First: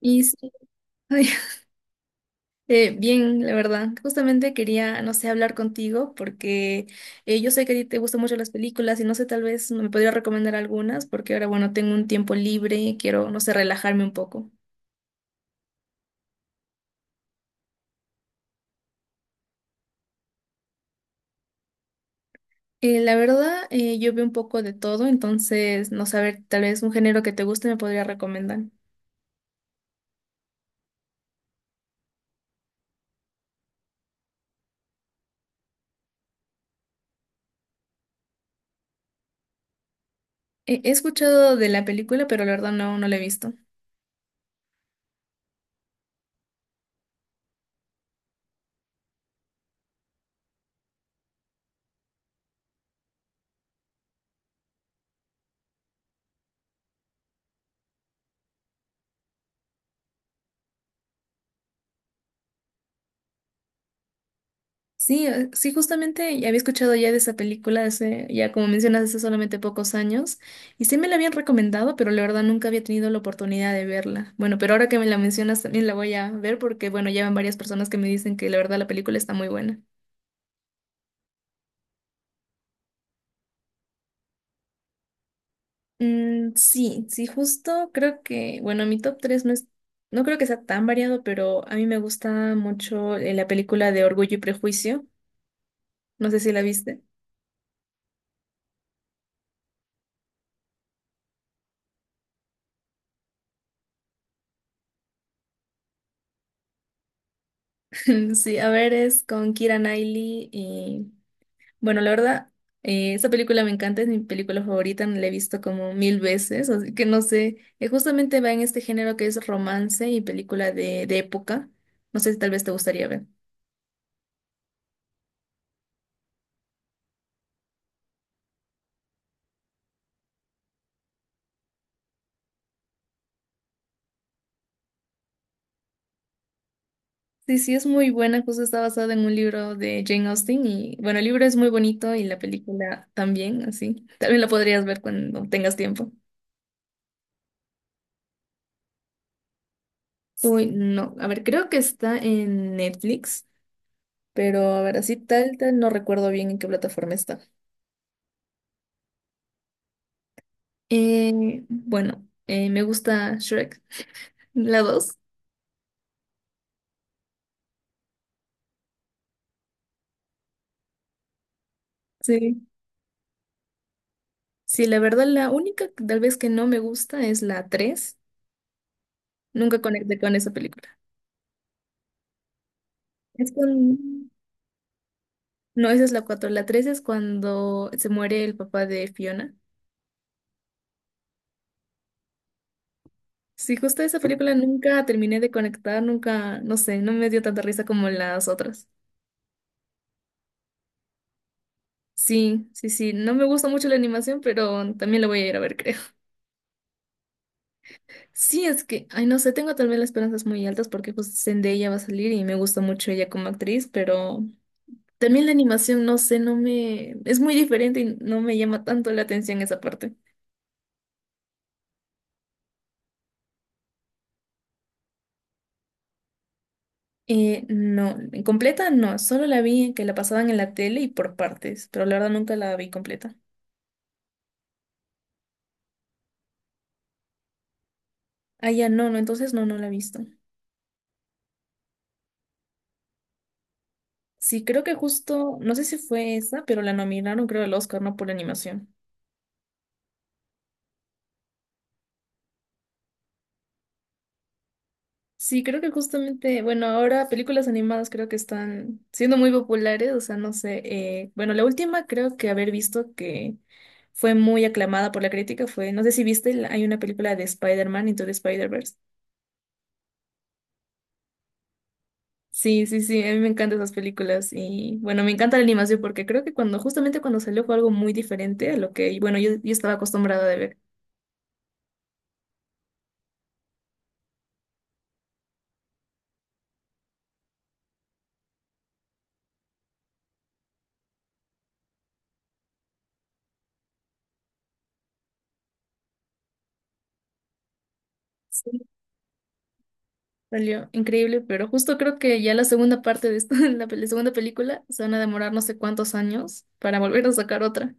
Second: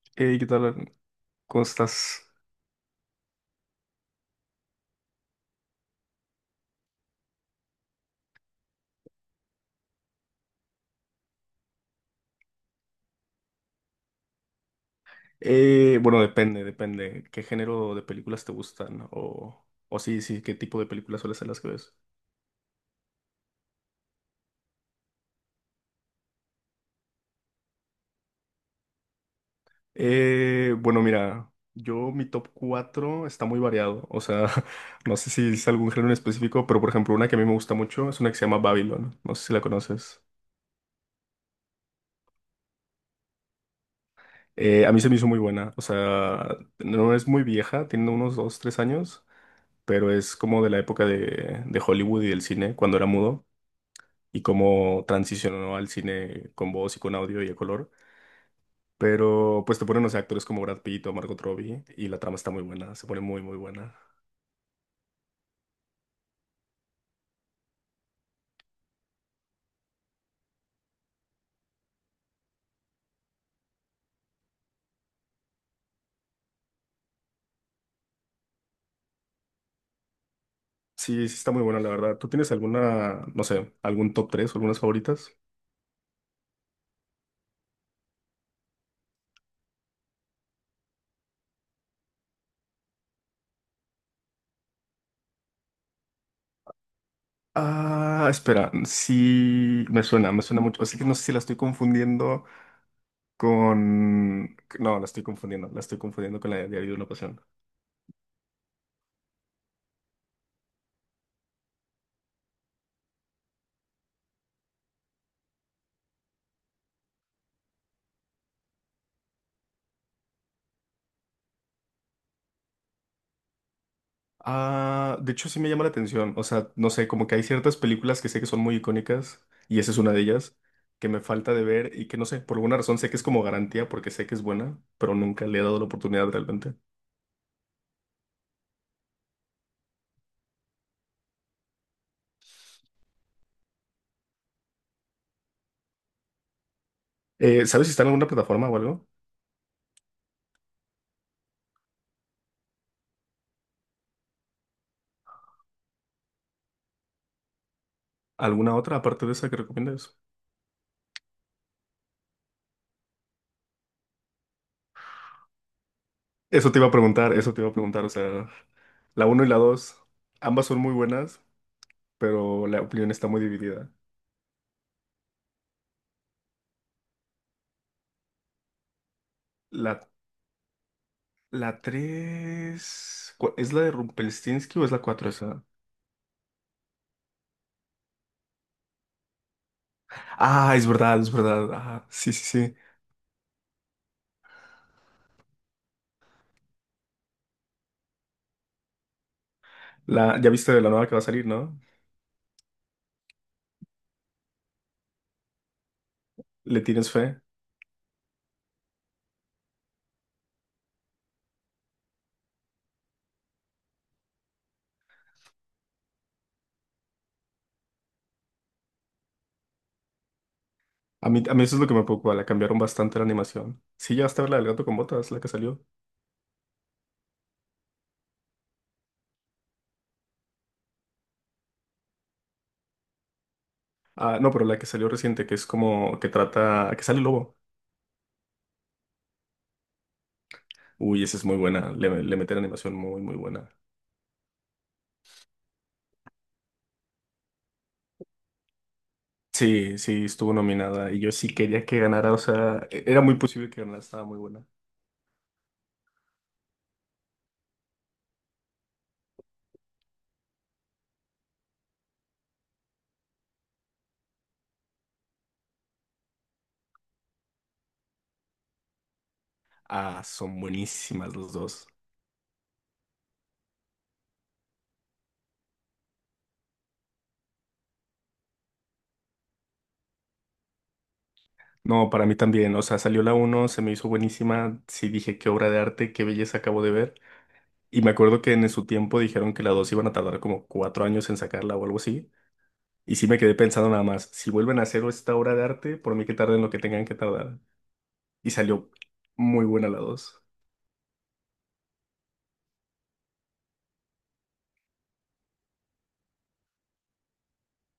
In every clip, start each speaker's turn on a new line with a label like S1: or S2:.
S1: Y sí,
S2: Hey, ¿qué tal, Arn?
S1: ay,
S2: ¿Cómo estás?
S1: bien, la verdad. Justamente quería, no sé, hablar contigo porque yo sé que a ti te gustan mucho las películas y no sé, tal vez me podría recomendar algunas porque ahora, bueno, tengo un tiempo libre, quiero, no sé, relajarme un poco.
S2: Bueno, depende. ¿Qué género de películas te gustan? O sí, sí, ¿qué tipo de películas suelen ser las que ves?
S1: La verdad, yo veo un poco de todo, entonces, no saber, tal vez un género que te guste me podría recomendar.
S2: Bueno, mira, yo mi top 4 está muy variado. O sea, no sé si es algún género en específico, pero por ejemplo, una que a mí me gusta mucho es una que se llama Babylon. No sé si la conoces.
S1: He escuchado de la película, pero la verdad no, no la he visto.
S2: A mí se me hizo muy buena. O sea, no es muy vieja, tiene unos 2, 3 años, pero es como de la época de Hollywood y del cine, cuando era mudo. Y cómo transicionó al cine con voz y con audio y a color. Pero pues te ponen, o sea, actores como Brad Pitt o Margot Robbie, y la trama está muy buena, se pone muy, muy buena.
S1: Sí, sí, justamente ya había escuchado ya de esa película hace, ya como mencionas, hace solamente pocos años, y sí me la habían recomendado, pero la verdad nunca había tenido la oportunidad de verla. Bueno, pero ahora que me la mencionas también la voy a ver porque, bueno, ya van varias personas que me dicen que la verdad la película está muy buena.
S2: Sí, sí está muy buena, la verdad. ¿Tú tienes alguna, no sé, algún top 3 o algunas favoritas?
S1: Mm, sí, sí, justo creo que, bueno, mi top 3 no es, no creo que sea tan variado, pero a mí me gusta mucho la película de Orgullo y Prejuicio. No sé si la viste.
S2: Ah, espera, sí, me suena mucho. Así que no sé si la estoy confundiendo con... No, la estoy confundiendo con la de Diario de una Pasión.
S1: Sí, a ver, es con Keira Knightley. Bueno, la verdad, esa película me encanta, es mi película favorita, la he visto como mil veces, así que no sé, justamente va en este género que es romance y película de época, no sé si tal vez te gustaría ver.
S2: Ah, de hecho sí me llama la atención. O sea, no sé, como que hay ciertas películas que sé que son muy icónicas, y esa es una de ellas, que me falta de ver y que no sé, por alguna razón sé que es como garantía porque sé que es buena, pero nunca le he dado la oportunidad realmente.
S1: Sí, sí, es muy buena, justo está basada en un libro de Jane Austen y bueno, el libro es muy bonito y la película también, así, tal vez la podrías ver cuando tengas tiempo.
S2: ¿Sabes si está en alguna plataforma o algo?
S1: Uy, no, a ver, creo que está en Netflix, pero a ver, así tal, no recuerdo bien en qué plataforma está.
S2: ¿Alguna otra aparte de esa que recomiendas?
S1: Bueno, me gusta Shrek, la dos.
S2: Eso te iba a preguntar, eso te iba a preguntar. O sea, la uno y la 2 ambas son muy buenas,
S1: Sí.
S2: pero la opinión está muy dividida.
S1: Sí, la verdad, la única que tal vez que no me gusta es la 3. Nunca
S2: La,
S1: conecté con esa película.
S2: la tres,
S1: Es
S2: ¿es la de
S1: con...
S2: Rumpelstiltskin o es la 4 esa?
S1: No, esa es la 4. La 3 es cuando se muere el papá de Fiona.
S2: Ah, es verdad, es verdad. Ah, sí, sí, sí.
S1: Sí, justo esa película nunca terminé de conectar, nunca, no sé, no me dio tanta risa como las otras.
S2: Ya viste de la nueva que va a salir, ¿no?
S1: Sí, sí, sí, no me gusta mucho la animación, pero también la voy a ir a ver, creo.
S2: ¿Le tienes fe?
S1: Sí, es que, ay, no sé, tengo también las esperanzas muy altas porque pues Zendaya va a salir y me gusta mucho ella como actriz, pero también la animación, no sé, no me... es muy diferente y no me llama tanto la atención esa parte.
S2: A mí eso es lo que me preocupa, la cambiaron bastante la animación. Sí, ya está la del gato con botas, la que salió.
S1: No, en completa no, solo la vi que la pasaban en la tele y por partes, pero la verdad nunca la vi completa.
S2: Ah, no, pero la que salió reciente, que es como que trata, que sale el lobo.
S1: Ah, ya no, no, entonces no, no la he visto.
S2: Uy, esa es muy buena, le meten animación muy, muy buena.
S1: Sí, creo que justo, no sé si fue esa, pero la nominaron creo al Oscar, ¿no? Por animación.
S2: Sí, sí, estuvo nominada y yo sí quería que ganara, o sea, era muy posible que ganara, estaba muy buena.
S1: Sí, creo que justamente, bueno, ahora películas animadas creo que están siendo muy populares, o sea, no sé, bueno, la última creo que haber visto que fue muy aclamada por la crítica fue, no sé si viste, hay una película de Spider-Man Into the Spider-Verse.
S2: Ah, son buenísimas los dos.
S1: Sí, sí, sí, a mí me encantan esas películas y bueno, me encanta la animación porque creo que cuando, justamente cuando salió fue algo muy diferente a lo que, bueno, yo estaba acostumbrada de ver.
S2: No, para mí también, o sea, salió la uno, se me hizo buenísima, sí dije qué obra de arte, qué belleza acabo de ver. Y me acuerdo que en su tiempo dijeron que la 2 iban a tardar como cuatro años en sacarla o algo así. Y sí me quedé pensando nada más, si vuelven a hacer esta obra de arte, por mí que tarden lo que tengan que tardar. Y salió muy buena la dos.
S1: Salió increíble, pero justo creo que ya la segunda parte de esto, la segunda película, se van a demorar no sé cuántos años para volver a sacar otra.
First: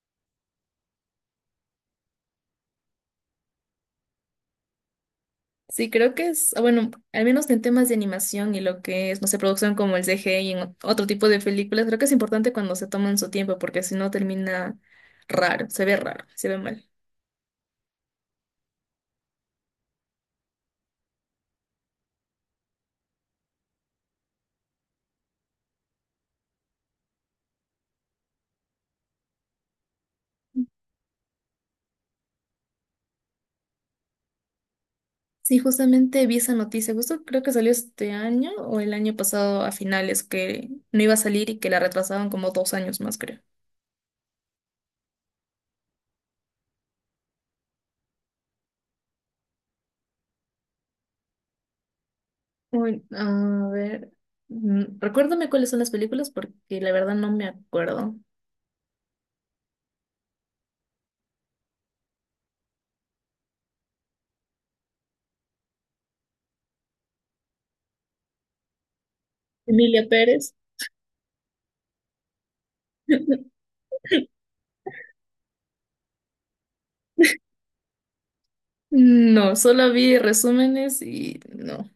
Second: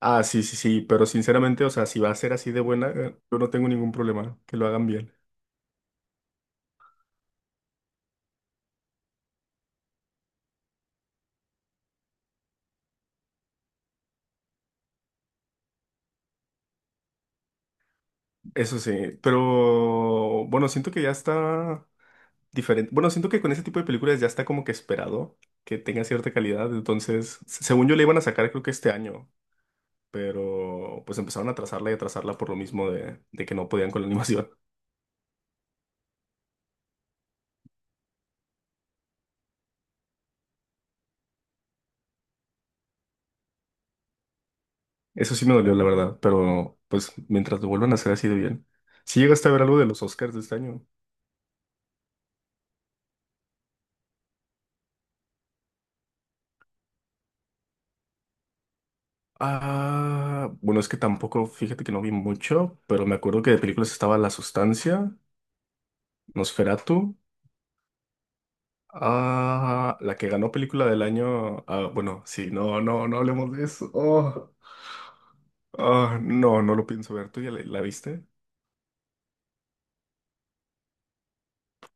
S2: Ah, sí, sí, sí, pero sinceramente, o sea, si va a ser así de buena, yo no tengo ningún problema, que lo hagan bien.
S1: Sí, creo que es, ah, bueno, al menos en temas de animación y lo que es, no sé, producción como el CGI y en otro tipo de películas, creo que es importante cuando se toman su tiempo, porque si no termina raro, se ve mal.
S2: Eso sí, pero bueno, siento que ya está diferente. Bueno, siento que con ese tipo de películas ya está como que esperado que tenga cierta calidad. Entonces, según yo le iban a sacar creo que este año, pero pues empezaron a atrasarla y atrasarla por lo mismo de que no podían con la animación.
S1: Sí, justamente vi esa noticia, justo creo que salió este año o el año pasado a finales, que no iba a salir y que la retrasaban como dos años más, creo.
S2: Eso sí me dolió, la verdad, pero pues mientras lo vuelvan a hacer así de bien. Si llegaste a ver algo de los Oscars de este año.
S1: Uy, a ver, mm, recuérdame cuáles son las películas porque la verdad no me acuerdo.
S2: Ah, bueno, es que tampoco, fíjate que no vi mucho, pero me acuerdo que de películas estaba La Sustancia, Nosferatu. Ah,
S1: Emilia
S2: la que ganó
S1: Pérez.
S2: película del año. Ah, bueno, sí, no, no, no hablemos de eso. Oh, ah, no, no lo pienso ver. ¿Tú ya la viste?
S1: No, solo vi resúmenes y no,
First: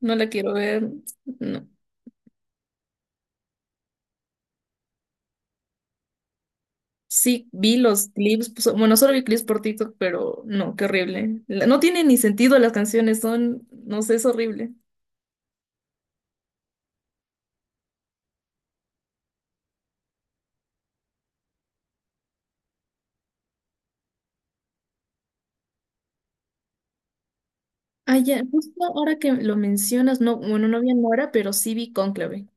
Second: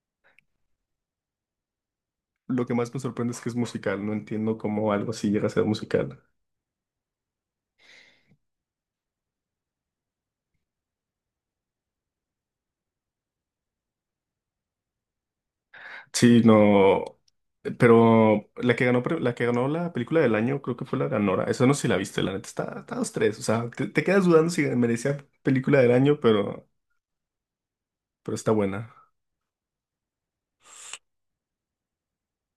S1: no la quiero ver. No.
S2: Lo que más me sorprende es que es musical. No entiendo cómo algo así llega a ser musical.
S1: Sí, vi los clips, pues, bueno, solo vi clips por TikTok, pero no, qué horrible. La... no tiene ni sentido las canciones, son, no sé, es horrible.
S2: Sí, no. Pero la que ganó, la que ganó la película del año, creo que fue la ganora. Eso no sé si la viste, la neta. Está, está dos, tres. O sea, te quedas dudando si merecía película del año,
S1: Ah,
S2: pero
S1: ya,
S2: está
S1: justo
S2: buena.
S1: ahora que lo mencionas, no, bueno, no vi Nora, pero sí vi Cónclave.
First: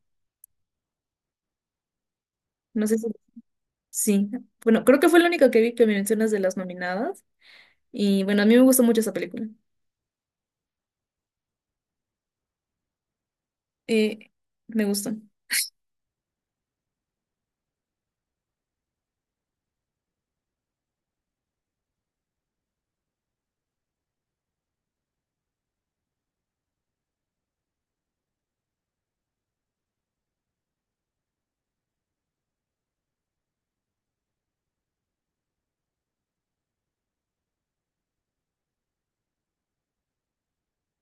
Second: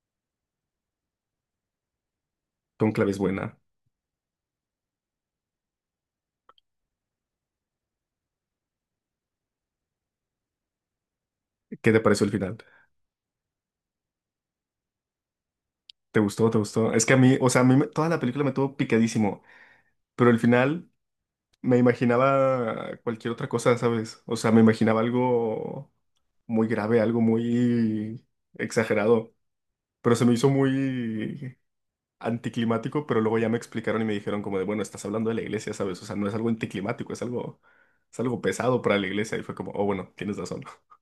S1: No sé si,
S2: Cónclave es buena.
S1: sí. Bueno, creo que fue la única que vi que me mencionas de las nominadas. Y bueno, a mí me gustó mucho esa película.
S2: ¿Qué te pareció el final?
S1: Eh, me gustó.
S2: ¿Te gustó? ¿Te gustó? Es que a mí, o sea, a mí toda la película me tuvo picadísimo, pero al final me imaginaba cualquier otra cosa, ¿sabes? O sea, me imaginaba algo muy grave, algo muy exagerado, pero se me hizo muy anticlimático, pero luego ya me explicaron y me dijeron como de, bueno, estás hablando de la iglesia, ¿sabes? O sea, no es algo anticlimático, es algo pesado para la iglesia y fue como, oh, bueno, tienes razón.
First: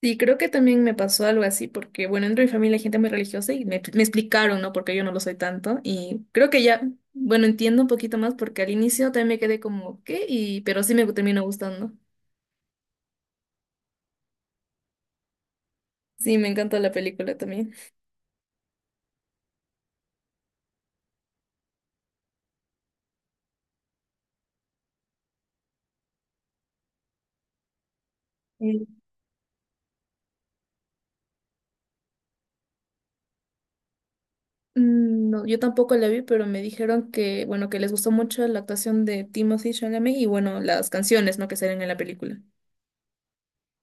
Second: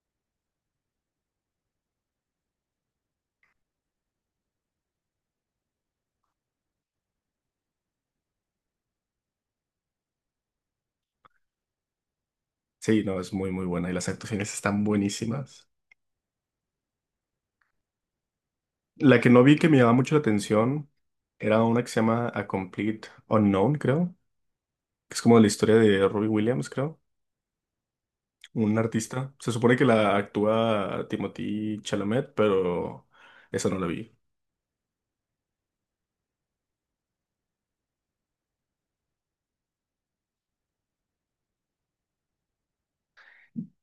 S1: Y creo que también me pasó algo así, porque bueno, dentro de mi familia hay gente muy religiosa y me explicaron, ¿no? Porque yo no lo soy tanto. Y creo que ya, bueno, entiendo un poquito más porque al inicio también me quedé como, ¿qué? Y, pero sí me terminó gustando.
S2: Sí, no, es muy, muy buena y las actuaciones están buenísimas.
S1: Sí, me encanta la película también.
S2: La que no vi que me llamaba mucho la atención era una que se llama A Complete Unknown, creo, que es como la historia de Robbie Williams, creo, un
S1: Sí.
S2: artista. Se supone que la actúa Timothée Chalamet, pero esa no la vi.
S1: Mm, no, yo tampoco la vi, pero me dijeron que, bueno, que les gustó mucho la actuación de Timothy Chalamet y bueno, las canciones, ¿no? Que salen en la película.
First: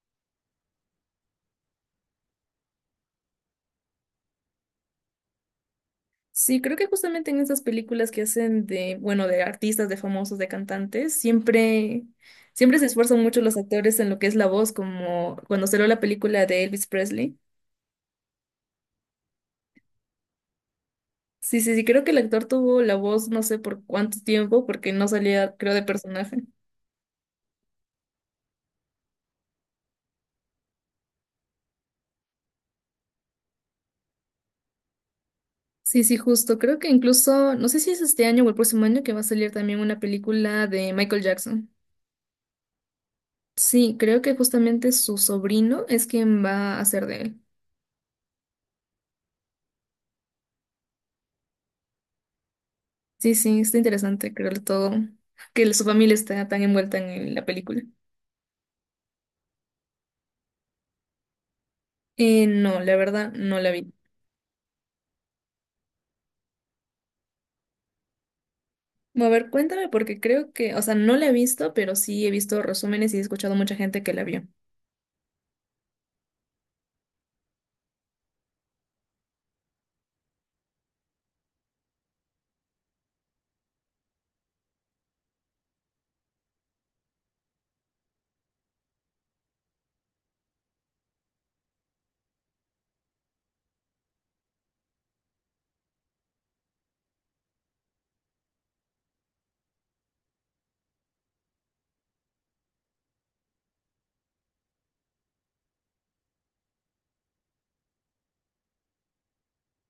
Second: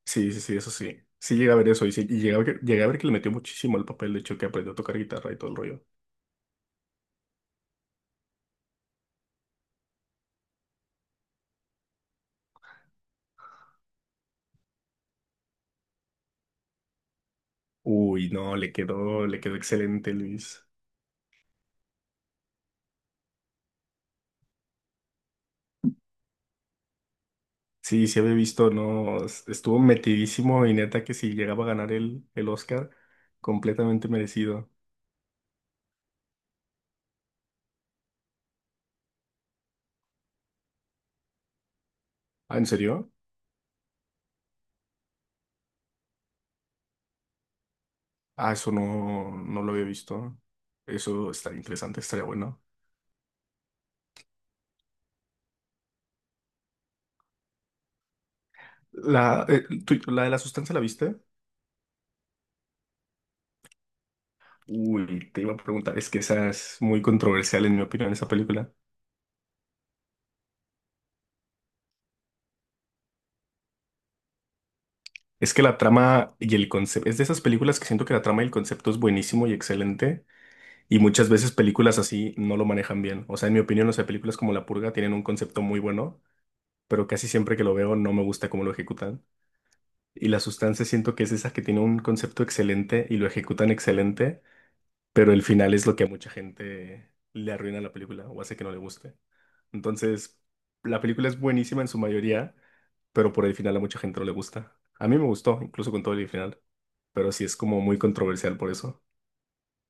S2: Sí, sí, sí, eso sí. Sí llegué a ver eso y, sí, y llegué a ver que le metió muchísimo al papel, de hecho, que aprendió a tocar guitarra y todo el rollo.
S1: Sí, creo que justamente en esas películas que hacen de, bueno, de artistas, de famosos, de cantantes, siempre, siempre se esfuerzan mucho los actores en lo que es la voz, como cuando salió la película de Elvis Presley.
S2: Uy, no, le quedó excelente, Luis.
S1: Sí, sí, sí, creo que el actor tuvo la voz no sé por cuánto tiempo, porque no salía, creo, de personaje.
S2: Sí, sí había visto, no, estuvo metidísimo y neta que si llegaba a ganar el Oscar, completamente merecido.
S1: Sí, sí, justo. Creo que incluso, no sé si es este año o el próximo año que va a salir también una película de Michael Jackson.
S2: Ah, ¿en serio?
S1: Sí, creo que justamente su sobrino es quien va a hacer de él.
S2: Ah, eso no, no lo había visto. Eso está interesante, estaría bueno.
S1: Sí, sí, está interesante creo todo, que su familia está tan envuelta en la película.
S2: La, la de la sustancia, ¿la viste?
S1: No, la verdad, no la vi.
S2: Uy, te iba a preguntar, es que esa es muy controversial en mi opinión, esa película.
S1: Bueno, a ver, cuéntame porque creo que, o sea, no la he visto, pero sí he visto resúmenes y he escuchado mucha gente que la vio.
S2: Es que la trama y el concepto, es de esas películas que siento que la trama y el concepto es buenísimo y excelente, y muchas veces películas así no lo manejan bien. O sea, en mi opinión, o sea, películas como La Purga tienen un concepto muy bueno, pero casi siempre que lo veo no me gusta cómo lo ejecutan. Y La Sustancia siento que es esa que tiene un concepto excelente y lo ejecutan excelente, pero el final es lo que a mucha gente le arruina la película o hace que no le guste. Entonces, la película es buenísima en su mayoría, pero por el final a mucha gente no le gusta. A mí me gustó, incluso con todo el final, pero sí es como muy controversial por eso.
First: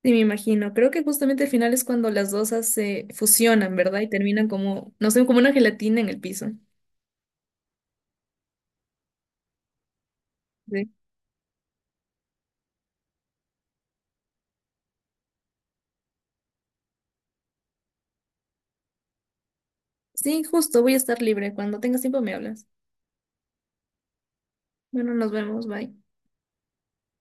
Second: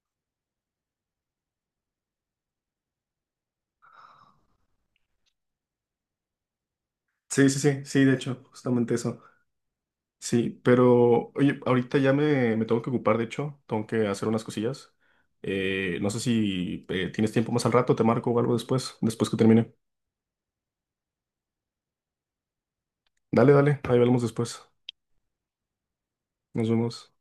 S1: Sí, me imagino. Creo que justamente el final es cuando las dos se fusionan, ¿verdad? Y terminan como, no sé, como una gelatina en el piso.
S2: Sí, sí, sí, sí, de hecho, justamente eso. Sí,
S1: Sí.
S2: pero oye, ahorita ya me tengo que ocupar, de hecho, tengo que hacer unas cosillas. No sé si tienes tiempo más al rato, te marco o algo después, después que termine.
S1: Sí, justo, voy a estar libre. Cuando tengas tiempo me hablas.
S2: Dale, dale, ahí hablamos después.
S1: Bueno, nos vemos, bye.
S2: Nos vemos.